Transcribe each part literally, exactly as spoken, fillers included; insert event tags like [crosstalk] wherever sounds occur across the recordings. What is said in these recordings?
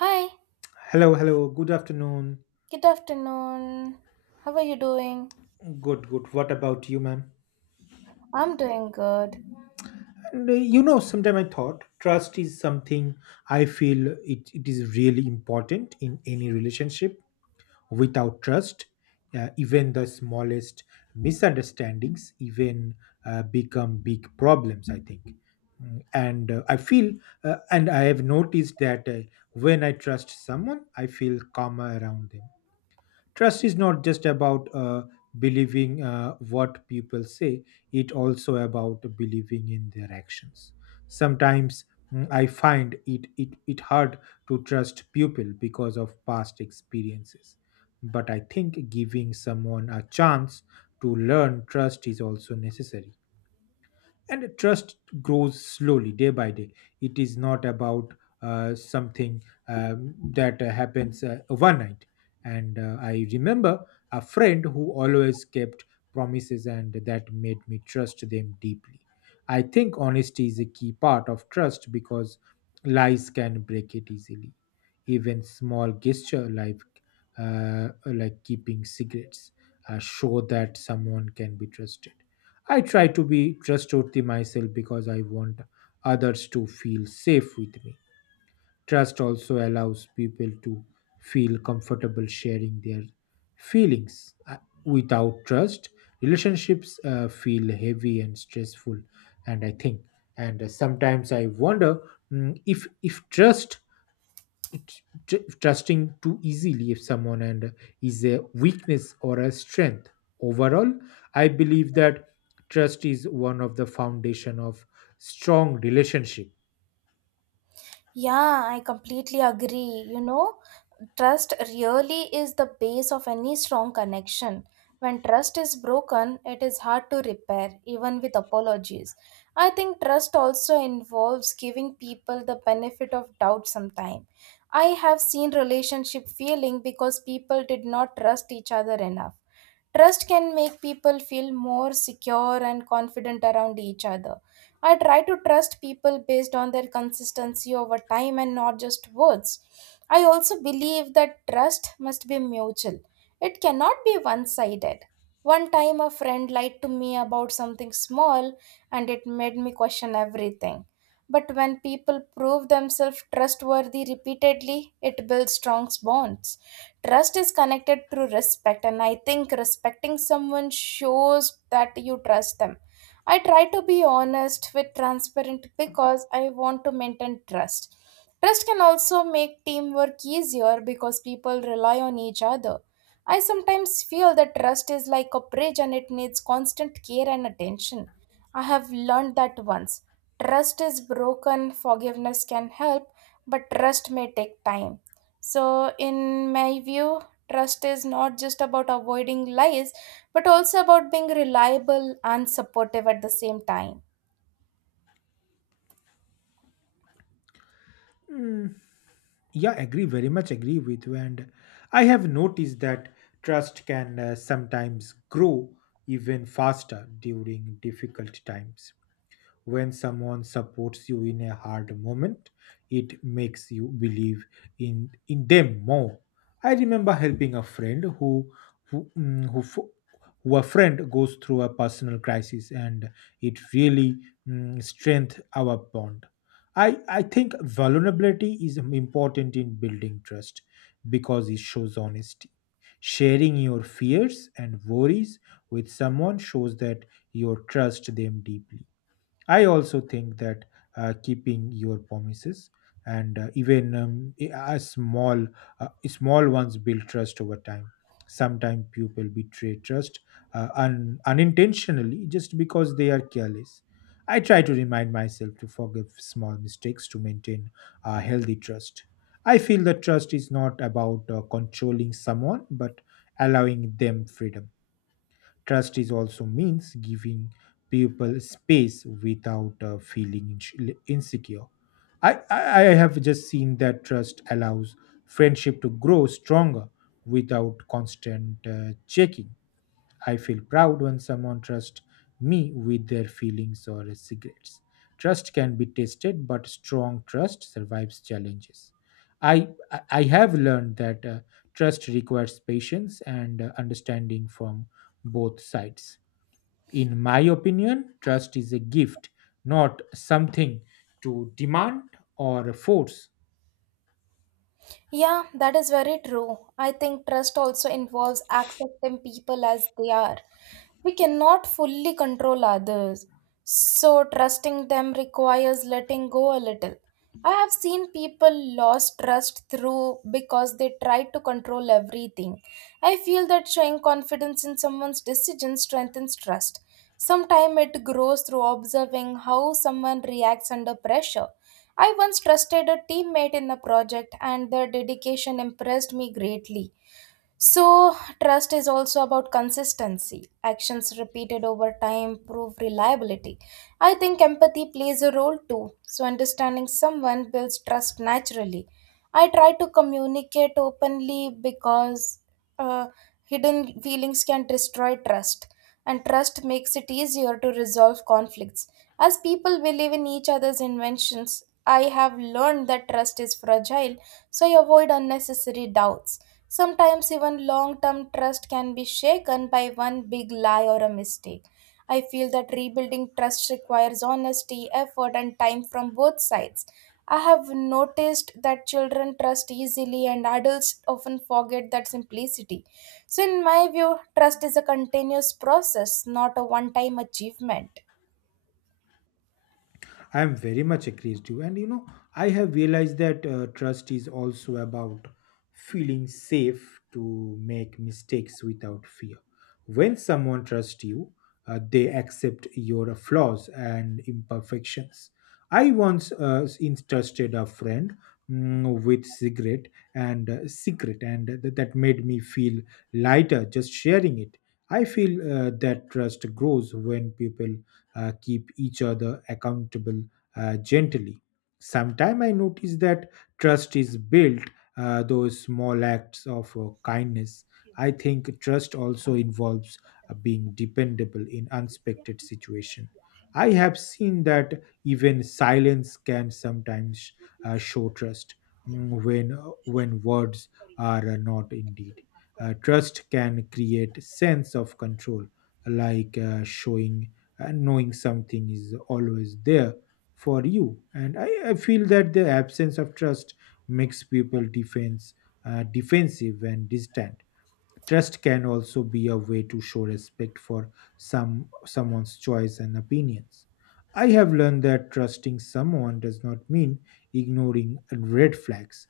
Hi, Hello, hello. Good afternoon. good afternoon. How are you doing? Good, good. What about you, ma'am? I'm doing good. And uh, you know, sometime I thought trust is something I feel it, it is really important in any relationship. Without trust, uh, even the smallest misunderstandings even uh, become big problems, I think. Mm, and uh, I feel, uh, and I have noticed that uh, when I trust someone, I feel calmer around them. Trust is not just about uh, believing uh, what people say, it also about believing in their actions. Sometimes mm, I find it, it, it hard to trust people because of past experiences. But I think giving someone a chance to learn trust is also necessary, and trust grows slowly day by day. It is not about uh, something um, that uh, happens uh, overnight. And uh, I remember a friend who always kept promises, and that made me trust them deeply. I think honesty is a key part of trust because lies can break it easily. Even small gesture like uh, like keeping secrets uh, show that someone can be trusted. I try to be trustworthy myself because I want others to feel safe with me. Trust also allows people to feel comfortable sharing their feelings. Uh, Without trust, relationships uh, feel heavy and stressful, and I think. And uh, Sometimes I wonder, mm, if if trust, tr- trusting too easily if someone and uh, is a weakness or a strength. Overall, I believe that trust is one of the foundation of strong relationship. Yeah, I completely agree. You know, trust really is the base of any strong connection. When trust is broken, it is hard to repair, even with apologies. I think trust also involves giving people the benefit of doubt sometime. I have seen relationship failing because people did not trust each other enough. Trust can make people feel more secure and confident around each other. I try to trust people based on their consistency over time and not just words. I also believe that trust must be mutual, it cannot be one sided. One time, a friend lied to me about something small and it made me question everything. But when people prove themselves trustworthy repeatedly, it builds strong bonds. Trust is connected through respect, and I think respecting someone shows that you trust them. I try to be honest with transparent because I want to maintain trust. Trust can also make teamwork easier because people rely on each other. I sometimes feel that trust is like a bridge and it needs constant care and attention. I have learned that once trust is broken, forgiveness can help, but trust may take time. So, in my view, trust is not just about avoiding lies, but also about being reliable and supportive at the same time. Mm, yeah, agree, very much agree with you. And uh, I have noticed that trust can uh, sometimes grow even faster during difficult times. When someone supports you in a hard moment, it makes you believe in, in them more. I remember helping a friend who, who, mm, who, fo- who, a friend goes through a personal crisis, and it really mm, strengthens our bond. I, I think vulnerability is important in building trust because it shows honesty. Sharing your fears and worries with someone shows that you trust them deeply. I also think that uh, keeping your promises and uh, even um, a a small, uh, small ones build trust over time. Sometimes people betray trust uh, un- unintentionally just because they are careless. I try to remind myself to forgive small mistakes to maintain a healthy trust. I feel that trust is not about uh, controlling someone but allowing them freedom. Trust is also means giving people space without uh, feeling ins- insecure. I, I, I have just seen that trust allows friendship to grow stronger without constant uh, checking. I feel proud when someone trusts me with their feelings or secrets. Trust can be tested, but strong trust survives challenges. I, I I have learned that uh, trust requires patience and uh, understanding from both sides. In my opinion, trust is a gift, not something to demand or force. Yeah, that is very true. I think trust also involves accepting people as they are. We cannot fully control others, so trusting them requires letting go a little. I have seen people lost trust through because they tried to control everything. I feel that showing confidence in someone's decision strengthens trust. Sometimes it grows through observing how someone reacts under pressure. I once trusted a teammate in a project, and their dedication impressed me greatly. So, trust is also about consistency. Actions repeated over time prove reliability. I think empathy plays a role too. So, understanding someone builds trust naturally. I try to communicate openly because uh, hidden feelings can destroy trust, and trust makes it easier to resolve conflicts. As people believe in each other's inventions, I have learned that trust is fragile, so I avoid unnecessary doubts. Sometimes even long term trust can be shaken by one big lie or a mistake. I feel that rebuilding trust requires honesty, effort, and time from both sides. I have noticed that children trust easily and adults often forget that simplicity. So, in my view, trust is a continuous process, not a one time achievement. I am very much agrees to you. And you know, I have realized that uh, trust is also about feeling safe to make mistakes without fear. When someone trusts you, uh, they accept your flaws and imperfections. I once uh, entrusted a friend mm, with cigarette and uh, secret, and th- that made me feel lighter just sharing it. I feel uh, that trust grows when people uh, keep each other accountable uh, gently. Sometimes I notice that trust is built uh, those small acts of uh, kindness. I think trust also involves uh, being dependable in unexpected situation. I have seen that even silence can sometimes uh, show trust mm, when uh, when words are uh, not indeed. Uh, trust can create sense of control, like uh, showing and knowing something is always there for you. And I, I feel that the absence of trust makes people defense uh, defensive and distant. Trust can also be a way to show respect for some someone's choice and opinions. I have learned that trusting someone does not mean ignoring red flags.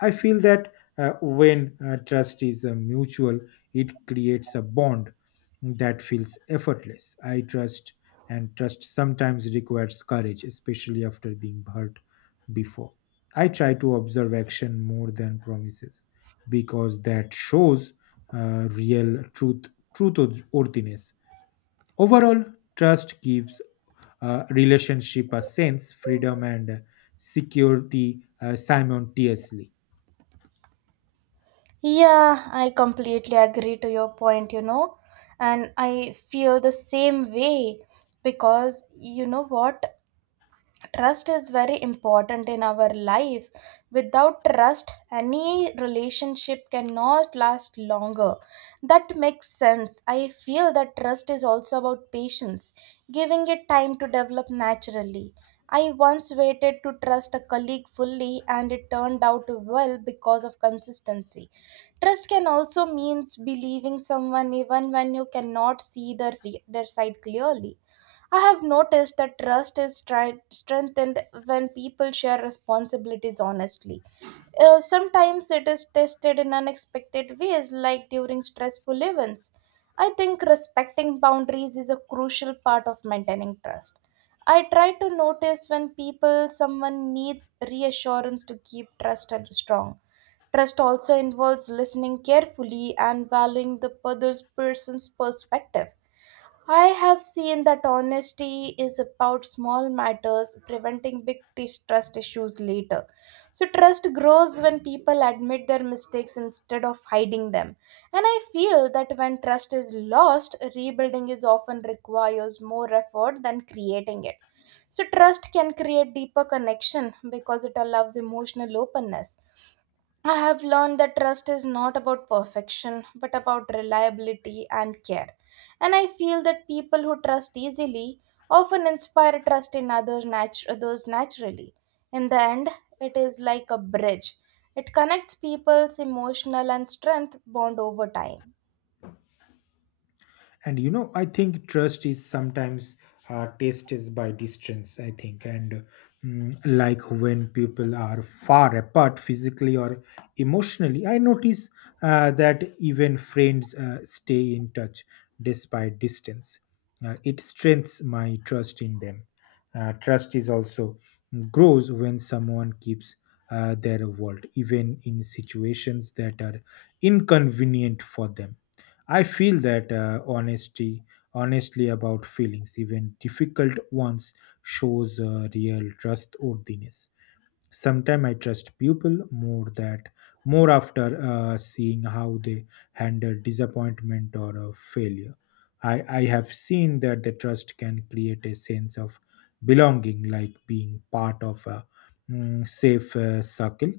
I feel that uh, when uh, trust is uh, mutual, it creates a bond that feels effortless. I trust, and trust sometimes requires courage, especially after being hurt before. I try to observe action more than promises because that shows uh, real truth truthworthiness. Overall, trust gives uh, relationship a sense freedom and security uh, simultaneously. Yeah, I completely agree to your point, you know, and I feel the same way because you know what? Trust is very important in our life. Without trust any relationship cannot last longer. That makes sense. I feel that trust is also about patience, giving it time to develop naturally. I once waited to trust a colleague fully and it turned out well because of consistency. Trust can also means believing someone even when you cannot see their, their side clearly. I have noticed that trust is tri- strengthened when people share responsibilities honestly. Uh, sometimes it is tested in unexpected ways, like during stressful events. I think respecting boundaries is a crucial part of maintaining trust. I try to notice when people someone needs reassurance to keep trust strong. Trust also involves listening carefully and valuing the other person's perspective. I have seen that honesty is about small matters, preventing big distrust issues later. So, trust grows when people admit their mistakes instead of hiding them. And I feel that when trust is lost, rebuilding is often requires more effort than creating it. So, trust can create deeper connection because it allows emotional openness. I have learned that trust is not about perfection, but about reliability and care. And I feel that people who trust easily often inspire trust in others, natu- others naturally. In the end, it is like a bridge, it connects people's emotional and strength bond over time. And you know, I think trust is sometimes uh, tested by distance, I think. And mm, like when people are far apart physically or emotionally, I notice uh, that even friends uh, stay in touch despite distance. Uh, it strengthens my trust in them. Uh, trust is also grows when someone keeps uh, their world even in situations that are inconvenient for them. I feel that uh, honesty, honestly about feelings, even difficult ones, shows uh, real trustworthiness. Sometimes I trust people more that more after uh, seeing how they handle disappointment or a failure. I, I have seen that the trust can create a sense of belonging, like being part of a mm, safe uh, circle.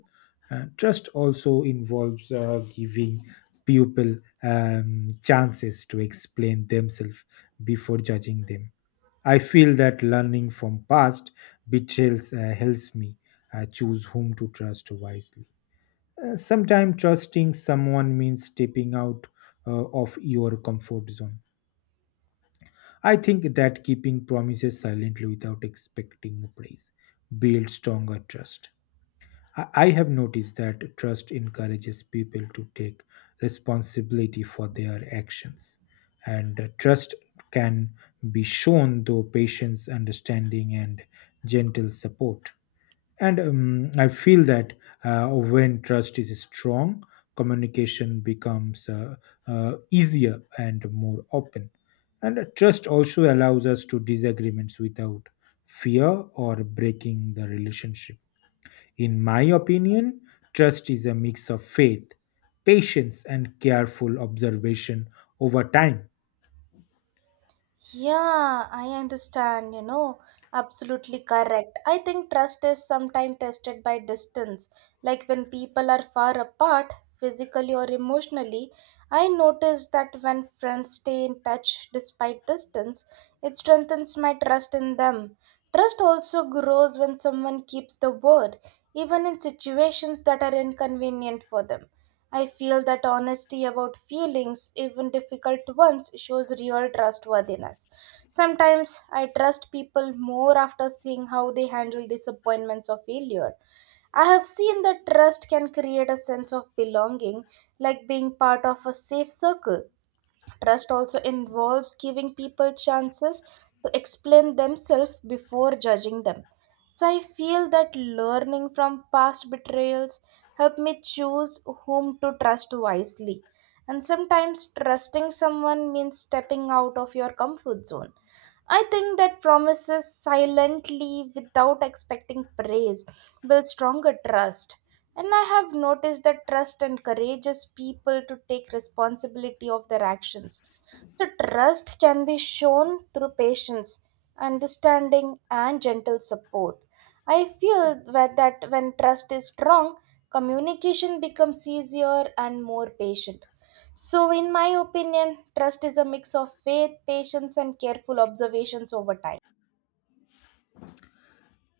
Uh, trust also involves uh, giving people um, chances to explain themselves before judging them. I feel that learning from past betrayals uh, helps me uh, choose whom to trust wisely. Uh, sometimes trusting someone means stepping out uh, of your comfort zone. I think that keeping promises silently without expecting praise builds stronger trust. I I have noticed that trust encourages people to take responsibility for their actions. And uh, Trust can be shown through patience, understanding, and gentle support. And um, I feel that uh, when trust is strong, communication becomes uh, uh, easier and more open. And uh, Trust also allows us to disagreements without fear or breaking the relationship. In my opinion, trust is a mix of faith, patience, and careful observation over time. Yeah, I understand, you know, absolutely correct. I think trust is sometimes tested by distance. Like when people are far apart, physically or emotionally, I noticed that when friends stay in touch despite distance, it strengthens my trust in them. Trust also grows when someone keeps the word, even in situations that are inconvenient for them. I feel that honesty about feelings, even difficult ones, shows real trustworthiness. Sometimes I trust people more after seeing how they handle disappointments or failure. I have seen that trust can create a sense of belonging, like being part of a safe circle. Trust also involves giving people chances to explain themselves before judging them. So I feel that learning from past betrayals help me choose whom to trust wisely. And sometimes trusting someone means stepping out of your comfort zone. I think that promises silently without expecting praise build stronger trust. And I have noticed that trust encourages people to take responsibility of their actions. So, trust can be shown through patience, understanding, and gentle support. I feel that that when trust is strong, communication becomes easier and more patient. So, in my opinion, trust is a mix of faith, patience, and careful observations over time.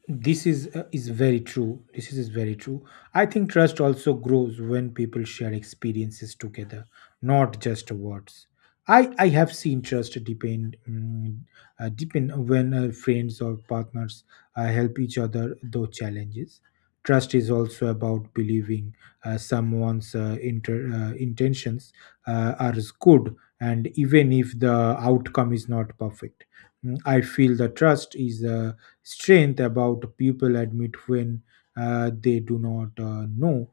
This is uh, is very true, this is, is very true. I think trust also grows when people share experiences together, not just words. I i have seen trust depend, mm, uh, depend when uh, friends or partners uh, help each other through challenges. Trust is also about believing uh, someone's uh, inter, uh, intentions uh, are good, and even if the outcome is not perfect. Mm, I feel the trust is uh, strength about people admit when uh, they do not uh, know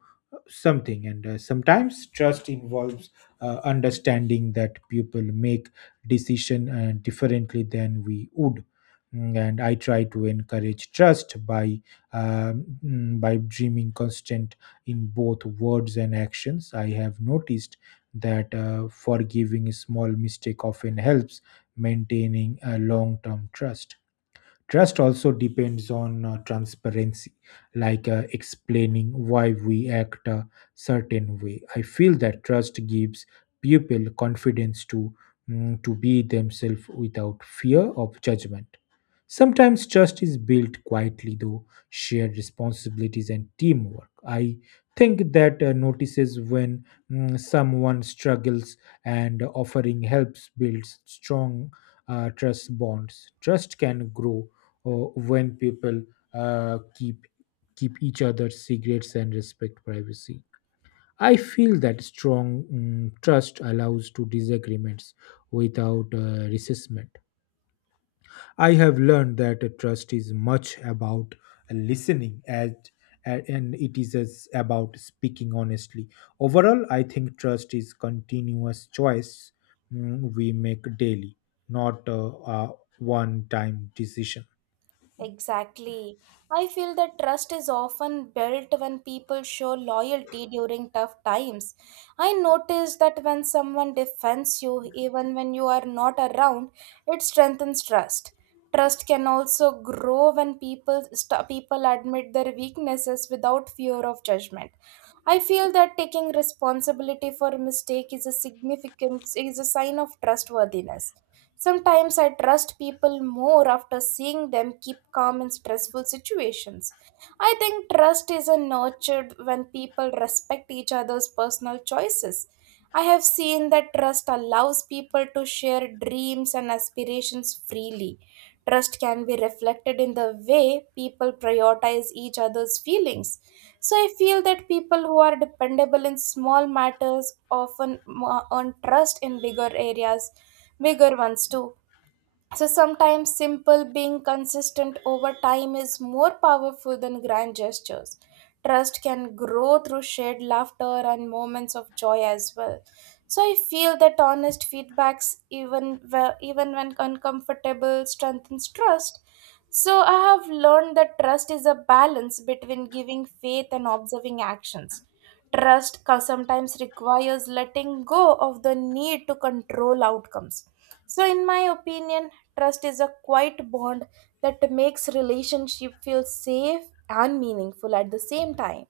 something. And uh, Sometimes trust involves uh, understanding that people make decision uh, differently than we would. Mm, and I try to encourage trust by um, mm, by dreaming constant in both words and actions. I have noticed that uh, forgiving a small mistake often helps maintaining a long term trust. Trust also depends on uh, transparency, like uh, explaining why we act a certain way. I feel that trust gives people confidence to mm, to be themselves without fear of judgment. Sometimes trust is built quietly, though shared responsibilities and teamwork. I think that uh, notices when mm, someone struggles and offering helps builds strong uh, trust bonds. Trust can grow or when people uh, keep keep each other's secrets and respect privacy. I feel that strong mm, trust allows to disagreements without uh, resentment. I have learned that a trust is much about listening as a- and it is as about speaking honestly. Overall, I think trust is continuous choice mm, we make daily, not uh, a one-time decision. Exactly. I feel that trust is often built when people show loyalty during tough times. I notice that when someone defends you, even when you are not around, it strengthens trust. Trust can also grow when people st- people admit their weaknesses without fear of judgment. I feel that taking responsibility for a mistake is a significant is a sign of trustworthiness. Sometimes I trust people more after seeing them keep calm in stressful situations. I think trust is a nurtured when people respect each other's personal choices. I have seen that trust allows people to share dreams and aspirations freely. Trust can be reflected in the way people prioritize each other's feelings. So I feel that people who are dependable in small matters often mo- earn trust in bigger areas, bigger ones too. So sometimes simple being consistent over time is more powerful than grand gestures. Trust can grow through shared laughter and moments of joy as well. So I feel that honest feedbacks, even whe- even when uncomfortable, strengthens trust. So I have learned that trust is a balance between giving faith and observing actions. Trust co- sometimes requires letting go of the need to control outcomes. So, in my opinion, trust is a quiet bond that makes relationship feel safe and meaningful at the same time.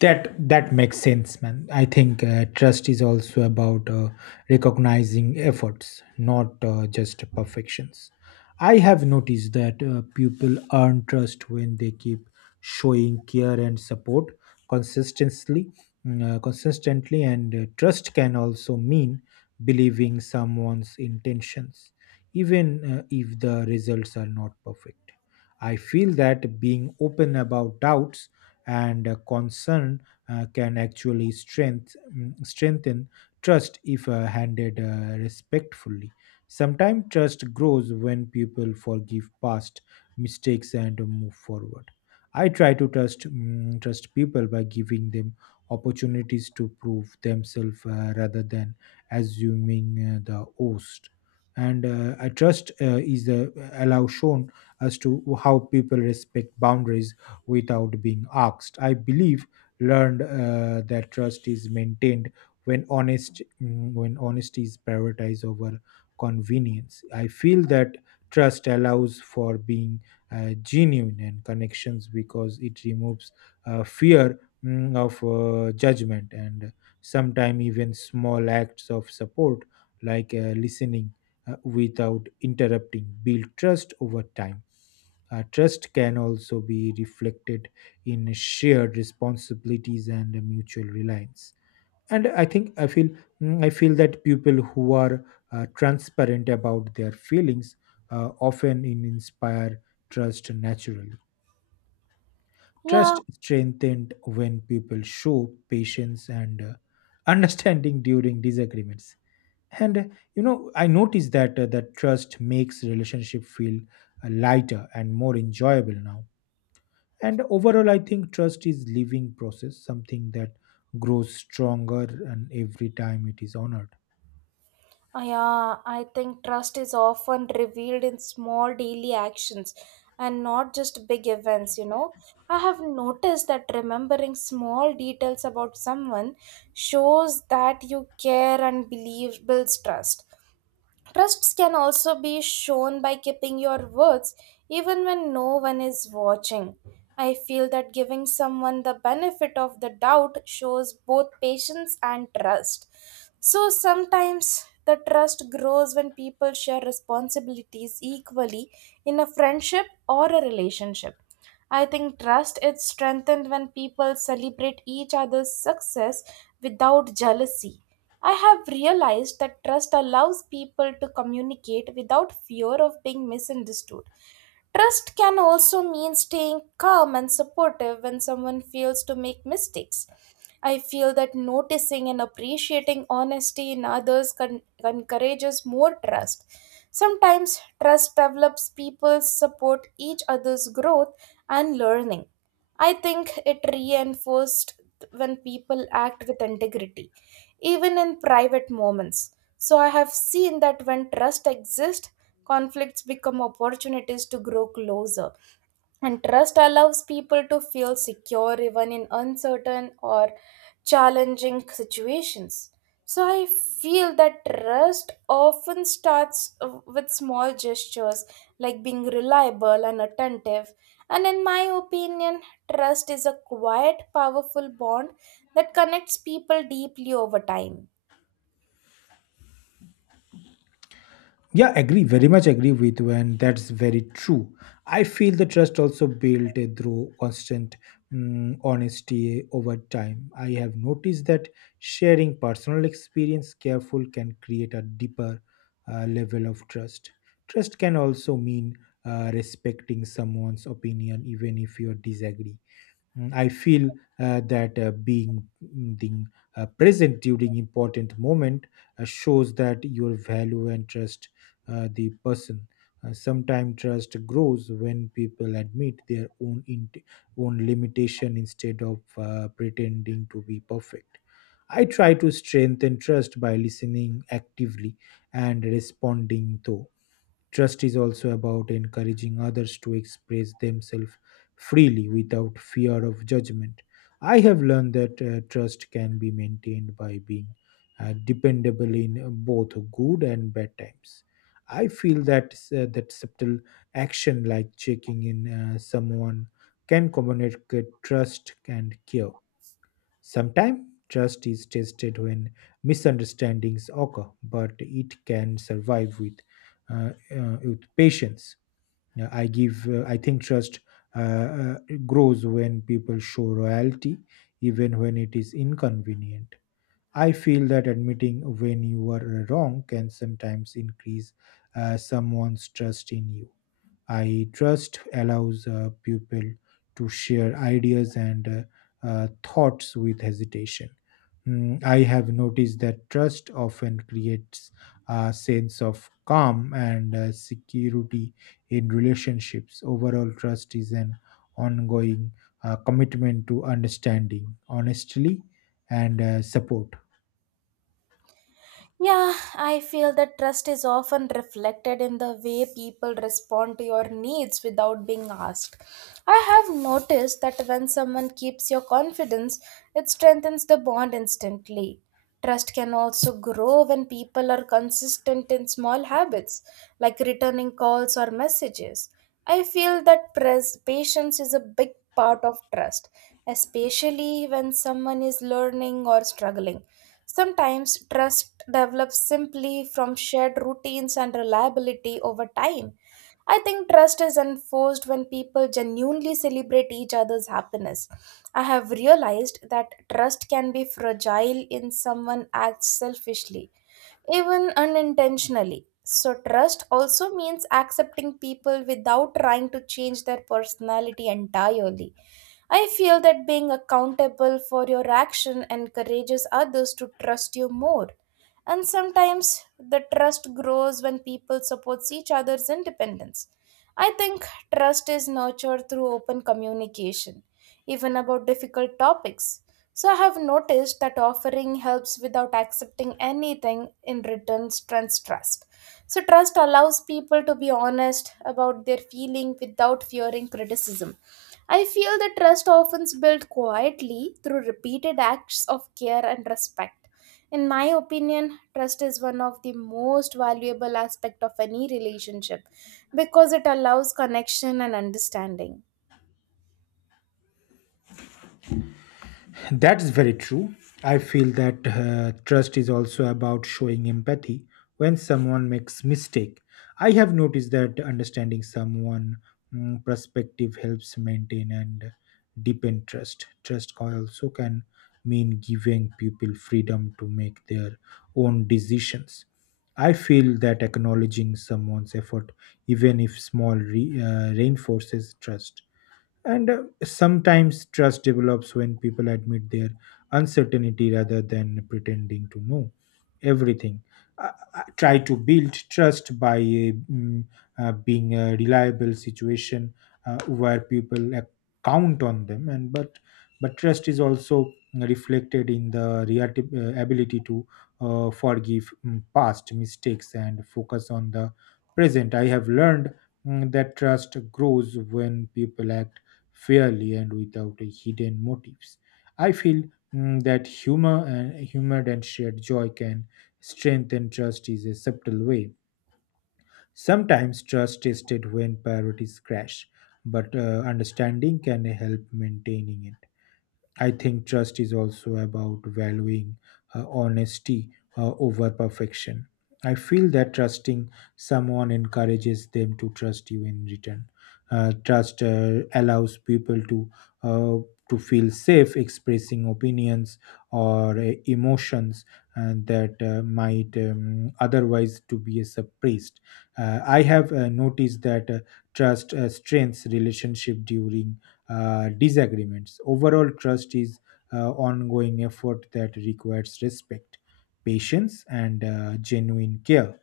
That that makes sense, man. I think uh, trust is also about uh, recognizing efforts, not uh, just perfections. I have noticed that uh, people earn trust when they keep showing care and support consistently, mm, uh, consistently. And uh, Trust can also mean believing someone's intentions, even uh, if the results are not perfect. I feel that being open about doubts and uh, concern uh, can actually strength, mm, strengthen trust if uh, handled uh, respectfully. Sometimes trust grows when people forgive past mistakes and move forward. I try to trust mm, trust people by giving them opportunities to prove themselves, uh, rather than assuming uh, the host. And uh, I trust uh, is the allow shown as to how people respect boundaries without being asked. I believe learned uh, that trust is maintained when honest mm, when honesty is prioritized over convenience. I feel that trust allows for being uh, genuine and connections because it removes uh, fear mm, of uh, judgment. And sometimes even small acts of support, like uh, listening uh, without interrupting, build trust over time. Uh, trust can also be reflected in shared responsibilities and mutual reliance. And I think I feel mm, I feel that people who are uh, transparent about their feelings uh, often in- inspire trust naturally. Yeah, Trust is strengthened when people show patience and uh, [laughs] understanding during disagreements. And uh, You know, I noticed that uh, that trust makes relationship feel uh, lighter and more enjoyable now. And overall, I think trust is living process, something that grows stronger, and every time it is honored. uh, yeah, I think trust is often revealed in small daily actions and not just big events, you know. I have noticed that remembering small details about someone shows that you care and believe builds trust. Trusts can also be shown by keeping your words even when no one is watching. I feel that giving someone the benefit of the doubt shows both patience and trust. So sometimes the trust grows when people share responsibilities equally in a friendship or a relationship. I think trust is strengthened when people celebrate each other's success without jealousy. I have realized that trust allows people to communicate without fear of being misunderstood. Trust can also mean staying calm and supportive when someone fails to make mistakes. I feel that noticing and appreciating honesty in others con- encourages more trust. Sometimes trust develops people support each other's growth and learning. I think it reinforced when people act with integrity, even in private moments. So I have seen that when trust exists, conflicts become opportunities to grow closer. And trust allows people to feel secure even in uncertain or challenging situations. So I feel that trust often starts uh, with small gestures like being reliable and attentive. And in my opinion, trust is a quiet, powerful bond that connects people deeply over time. Yeah, agree. Very much agree with you, and that's very true. I feel the trust also built uh, through constant mm, honesty over time. I have noticed that sharing personal experience careful can create a deeper uh, level of trust. Trust can also mean uh, respecting someone's opinion, even if you disagree. Mm, I feel uh, that uh, being, mm, being uh, present during important moment uh, shows that your value and trust uh, the person. Uh, Sometimes trust grows when people admit their own int- own limitation instead of uh, pretending to be perfect. I try to strengthen trust by listening actively and responding though. Trust is also about encouraging others to express themselves freely without fear of judgment. I have learned that uh, trust can be maintained by being uh, dependable in uh, both good and bad times. I feel that uh, that subtle action like checking in uh, someone can communicate trust and care. Sometimes trust is tested when misunderstandings occur, but it can survive with uh, uh, with patience. Uh, I give. Uh, I think trust uh, uh, grows when people show loyalty, even when it is inconvenient. I feel that admitting when you are wrong can sometimes increase uh, someone's trust in you. I trust allows uh, people to share ideas and uh, uh, thoughts with hesitation. Mm, I have noticed that trust often creates a sense of calm and uh, security in relationships. Overall, trust is an ongoing uh, commitment to understanding, honestly, and uh, support. Yeah, I feel that trust is often reflected in the way people respond to your needs without being asked. I have noticed that when someone keeps your confidence, it strengthens the bond instantly. Trust can also grow when people are consistent in small habits, like returning calls or messages. I feel that pres- patience is a big part of trust, especially when someone is learning or struggling. Sometimes trust develops simply from shared routines and reliability over time. I think trust is enforced when people genuinely celebrate each other's happiness. I have realized that trust can be fragile in someone acts selfishly, even unintentionally. So, trust also means accepting people without trying to change their personality entirely. I feel that being accountable for your action encourages others to trust you more. And sometimes the trust grows when people support each other's independence. I think trust is nurtured through open communication, even about difficult topics. So I have noticed that offering helps without accepting anything in return strengthens trust. So trust allows people to be honest about their feeling without fearing criticism. I feel the trust often built quietly through repeated acts of care and respect. In my opinion, trust is one of the most valuable aspect of any relationship because it allows connection and understanding. That is very true. I feel that uh, trust is also about showing empathy when someone makes mistake. I have noticed that understanding someone mm, perspective helps maintain and deepen trust. Trust can- also can mean giving people freedom to make their own decisions. I feel that acknowledging someone's effort, even if small, re- uh, reinforces trust. And uh, sometimes trust develops when people admit their uncertainty rather than pretending to know everything. Uh, uh, try to build trust by uh, mm, uh, being a reliable situation uh, where people uh, count on them. And but but trust is also reflected in the reati- uh, ability to uh, forgive mm, past mistakes and focus on the present. I have learned mm, that trust grows when people act fairly and without a hidden motives. I feel mm, that humor and humor and shared joy can strengthen trust is a subtle way. Sometimes trust tested when priorities crash, but uh, understanding can help maintaining it. I think trust is also about valuing uh, honesty uh, over perfection. I feel that trusting someone encourages them to trust you in return. Uh, trust uh, allows people to uh, to feel safe expressing opinions or uh, emotions and that uh, might um, otherwise to be suppressed. Uh, I have uh, noticed that uh, trust uh, strengthens relationship during uh, disagreements. Overall, trust is uh, ongoing effort that requires respect, patience, and uh, genuine care.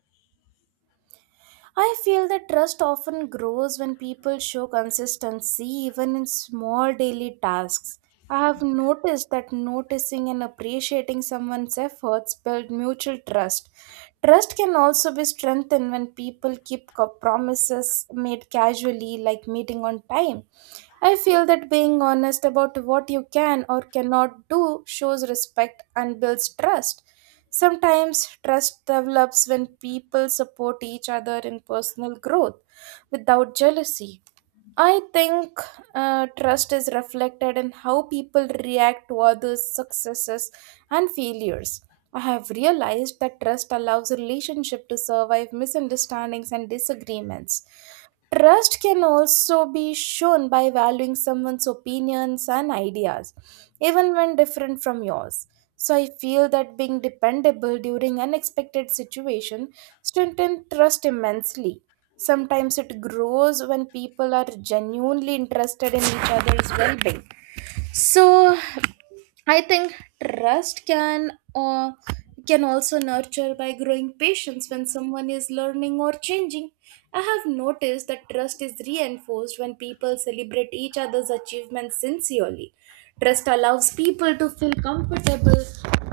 I feel that trust often grows when people show consistency even in small daily tasks. I have noticed that noticing and appreciating someone's efforts build mutual trust. Trust can also be strengthened when people keep co- promises made casually, like meeting on time. I feel that being honest about what you can or cannot do shows respect and builds trust. Sometimes trust develops when people support each other in personal growth without jealousy. I think uh, trust is reflected in how people react to others' successes and failures. I have realized that trust allows a relationship to survive misunderstandings and disagreements. Trust can also be shown by valuing someone's opinions and ideas, even when different from yours. So I feel that being dependable during unexpected situation strengthens trust immensely. Sometimes it grows when people are genuinely interested in each other's well-being. So I think trust can uh, we can also nurture by growing patience when someone is learning or changing. I have noticed that trust is reinforced when people celebrate each other's achievements sincerely. Trust allows people to feel comfortable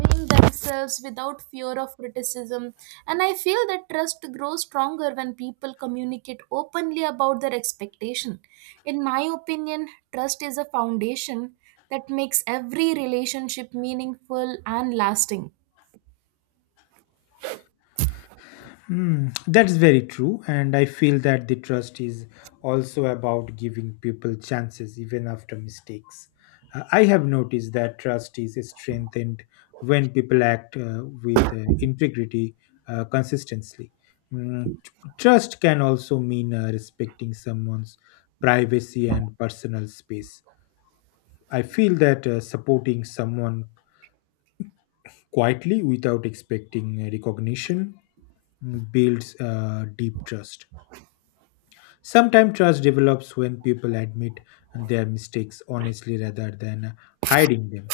being themselves without fear of criticism. And I feel that trust grows stronger when people communicate openly about their expectation. In my opinion, trust is a foundation that makes every relationship meaningful and lasting. Mm, that's very true. And I feel that the trust is also about giving people chances even after mistakes. Uh, I have noticed that trust is strengthened when people act uh, with uh, integrity uh, consistently. Mm, tr- Trust can also mean uh, respecting someone's privacy and personal space. I feel that uh, supporting someone quietly without expecting uh, recognition mm, builds uh, deep trust. Sometimes trust develops when people admit their mistakes honestly rather than hiding them.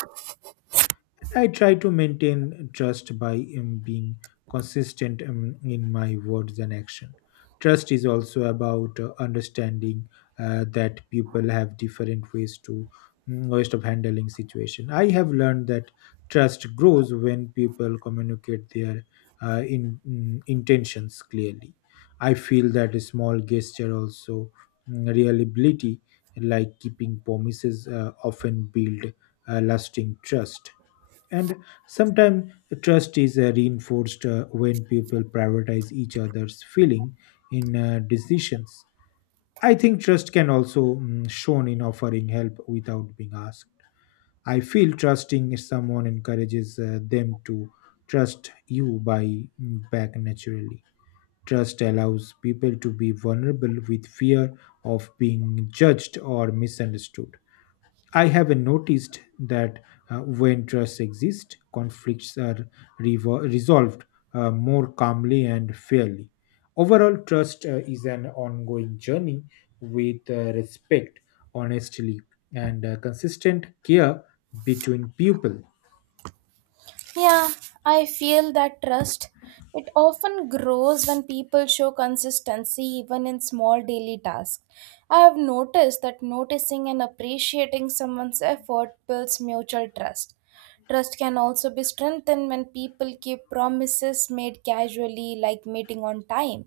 I try to maintain trust by um, being consistent um, in my words and action. Trust is also about uh, understanding uh, that people have different ways to mm, ways of handling situation. I have learned that trust grows when people communicate their uh, in, mm, intentions clearly. I feel that a small gesture also mm, reliability, like keeping promises, uh, often build uh, lasting trust, and sometimes trust is uh, reinforced uh, when people prioritize each other's feeling in uh, decisions. I think trust can also mm, shown in offering help without being asked. I feel trusting someone encourages uh, them to trust you by mm, back naturally. Trust allows people to be vulnerable with fear of being judged or misunderstood. I have noticed that uh, when trust exists, conflicts are revo- resolved uh, more calmly and fairly. Overall, trust uh, is an ongoing journey with uh, respect, honesty, and uh, consistent care between people. Yeah, I feel that trust. It often grows when people show consistency even in small daily tasks. I have noticed that noticing and appreciating someone's effort builds mutual trust. Trust can also be strengthened when people keep promises made casually, like meeting on time.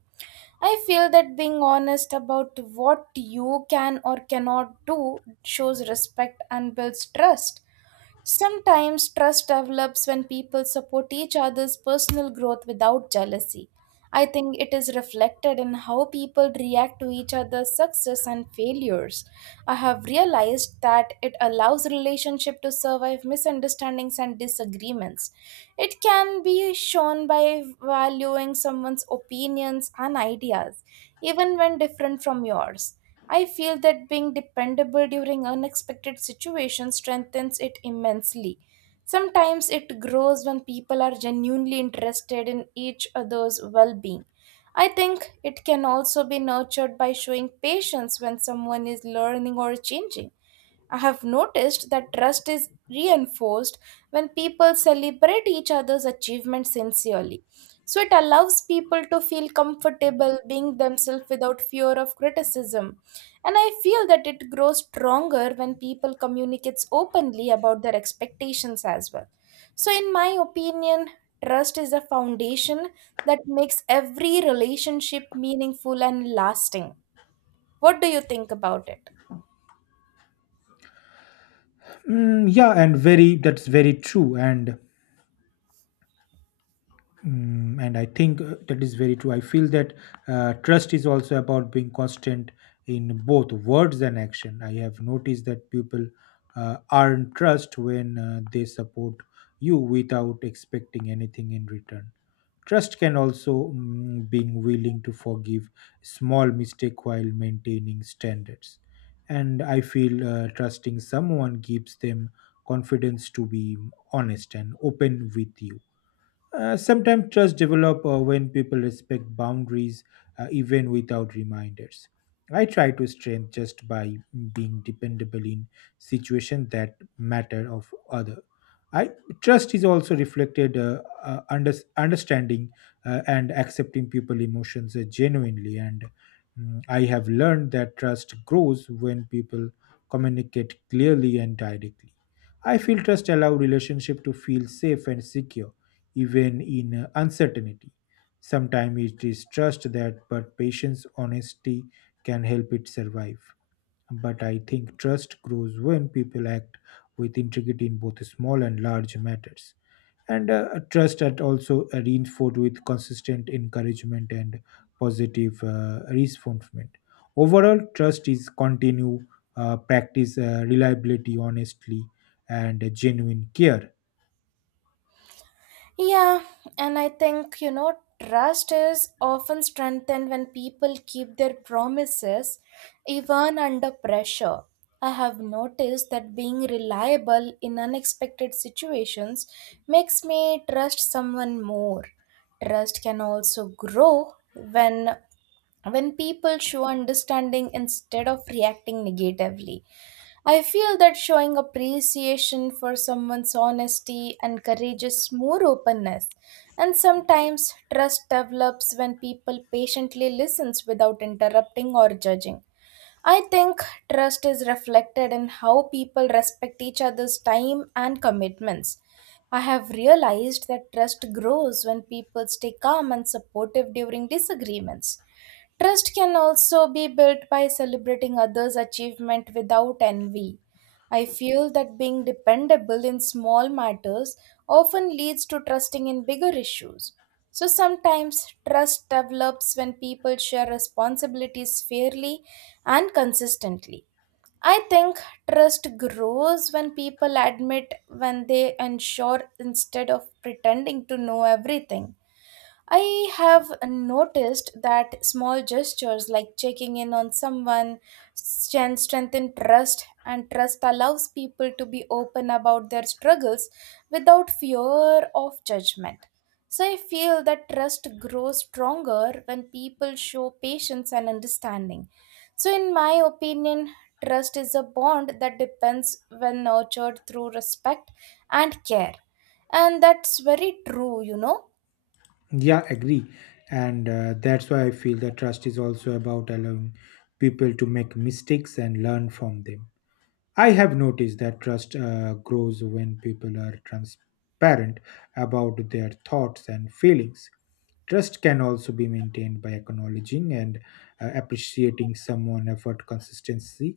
I feel that being honest about what you can or cannot do shows respect and builds trust. Sometimes trust develops when people support each other's personal growth without jealousy. I think it is reflected in how people react to each other's success and failures. I have realized that it allows relationship to survive misunderstandings and disagreements. It can be shown by valuing someone's opinions and ideas even when different from yours. I feel that being dependable during unexpected situations strengthens it immensely. Sometimes it grows when people are genuinely interested in each other's well being. I think it can also be nurtured by showing patience when someone is learning or changing. I have noticed that trust is reinforced when people celebrate each other's achievements sincerely. So it allows people to feel comfortable being themselves without fear of criticism. And I feel that it grows stronger when people communicates openly about their expectations as well. So, in my opinion, trust is a foundation that makes every relationship meaningful and lasting. What do you think about it? Mm, yeah, and very that's very true. And Mm, and I think uh, that is very true. I feel that uh, trust is also about being constant in both words and action. I have noticed that people uh, earn trust when uh, they support you without expecting anything in return. Trust can also mm, being willing to forgive small mistake while maintaining standards. And I feel uh, trusting someone gives them confidence to be honest and open with you. Uh, sometimes trust develop uh, when people respect boundaries uh, even without reminders. I try to strengthen just by being dependable in situations that matter of other. I trust is also reflected uh, uh, under, understanding uh, and accepting people emotions uh, genuinely and mm, I have learned that trust grows when people communicate clearly and directly. I feel trust allow relationship to feel safe and secure even in uncertainty. Sometimes it is trust that, but patience, honesty can help it survive. But I think trust grows when people act with integrity in both small and large matters. And uh, trust that also uh, reinforced with consistent encouragement and positive uh, reinforcement. Overall, trust is continue uh, practice uh, reliability, honestly, and genuine care. Yeah, and I think, you know, trust is often strengthened when people keep their promises even under pressure. I have noticed that being reliable in unexpected situations makes me trust someone more. Trust can also grow when when people show understanding instead of reacting negatively. I feel that showing appreciation for someone's honesty encourages more openness, and sometimes trust develops when people patiently listens without interrupting or judging. I think trust is reflected in how people respect each other's time and commitments. I have realized that trust grows when people stay calm and supportive during disagreements. Trust can also be built by celebrating others' achievement without envy. I feel that being dependable in small matters often leads to trusting in bigger issues. So sometimes trust develops when people share responsibilities fairly and consistently. I think trust grows when people admit when they ensure instead of pretending to know everything. I have noticed that small gestures like checking in on someone can strengthen trust, and trust allows people to be open about their struggles without fear of judgment. So I feel that trust grows stronger when people show patience and understanding. So, in my opinion, trust is a bond that depends when nurtured through respect and care. And that's very true, you know. Yeah, agree. And uh, that's why I feel that trust is also about allowing people to make mistakes and learn from them. I have noticed that trust uh, grows when people are transparent about their thoughts and feelings. Trust can also be maintained by acknowledging and uh, appreciating someone' effort, consistency,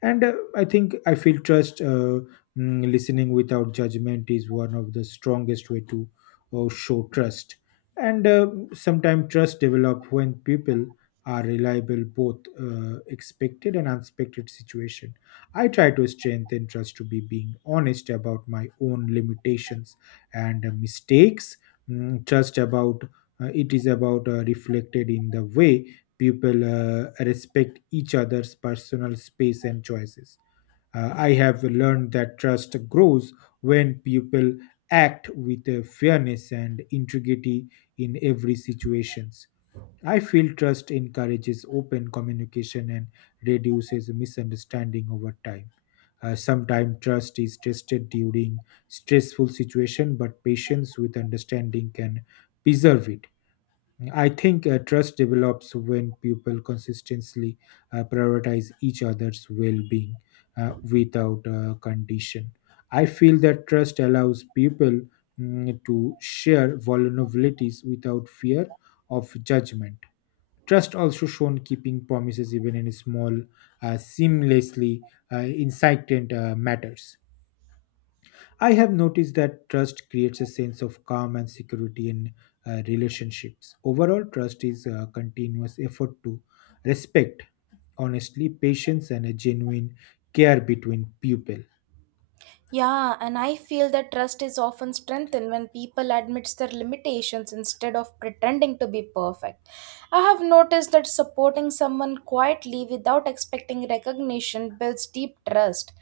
and uh, I think I feel trust. Uh, mm, listening without judgment is one of the strongest way to uh, show trust. And uh, sometimes trust develop when people are reliable, both uh, expected and unexpected situation. I try to strengthen trust to be being honest about my own limitations and uh, mistakes. Mm, trust about uh, it is about uh, reflected in the way people uh, respect each other's personal space and choices. Uh, I have learned that trust grows when people act with uh, fairness and integrity in every situations. I feel trust encourages open communication and reduces misunderstanding over time. Uh, sometimes trust is tested during stressful situation, but patience with understanding can preserve it. I think uh, trust develops when people consistently uh, prioritize each other's well-being uh, without uh, condition. I feel that trust allows people mm, to share vulnerabilities without fear of judgment. Trust also shown keeping promises even in small, uh, seamlessly uh, incipient uh, matters. I have noticed that trust creates a sense of calm and security in uh, relationships. Overall, trust is a continuous effort to respect, honestly, patience, and a genuine care between people. Yeah, and I feel that trust is often strengthened when people admits their limitations instead of pretending to be perfect. I have noticed that supporting someone quietly without expecting recognition builds deep trust.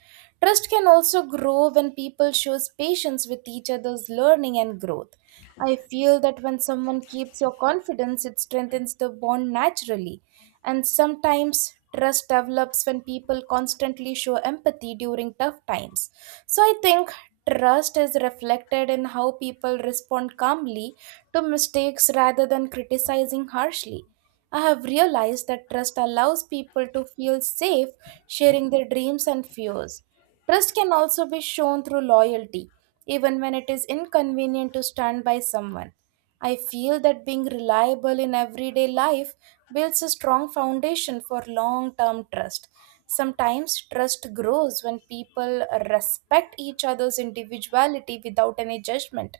Trust can also grow when people shows patience with each other's learning and growth. I feel that when someone keeps your confidence, it strengthens the bond naturally. And sometimes trust develops when people constantly show empathy during tough times. So I think trust is reflected in how people respond calmly to mistakes rather than criticizing harshly. I have realized that trust allows people to feel safe sharing their dreams and fears. Trust can also be shown through loyalty, even when it is inconvenient to stand by someone. I feel that being reliable in everyday life builds a strong foundation for long term trust. Sometimes trust grows when people respect each other's individuality without any judgment.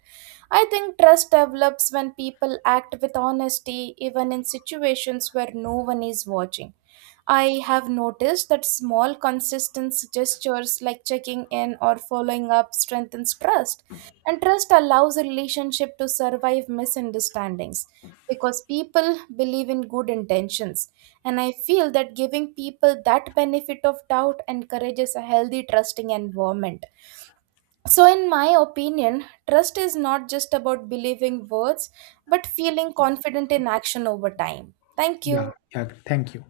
I think trust develops when people act with honesty, even in situations where no one is watching. I have noticed that small, consistent gestures like checking in or following up strengthens trust, and trust allows a relationship to survive misunderstandings because people believe in good intentions. And I feel that giving people that benefit of doubt encourages a healthy trusting environment. So, in my opinion, trust is not just about believing words, but feeling confident in action over time. Thank Yeah, you. yeah. Thank you.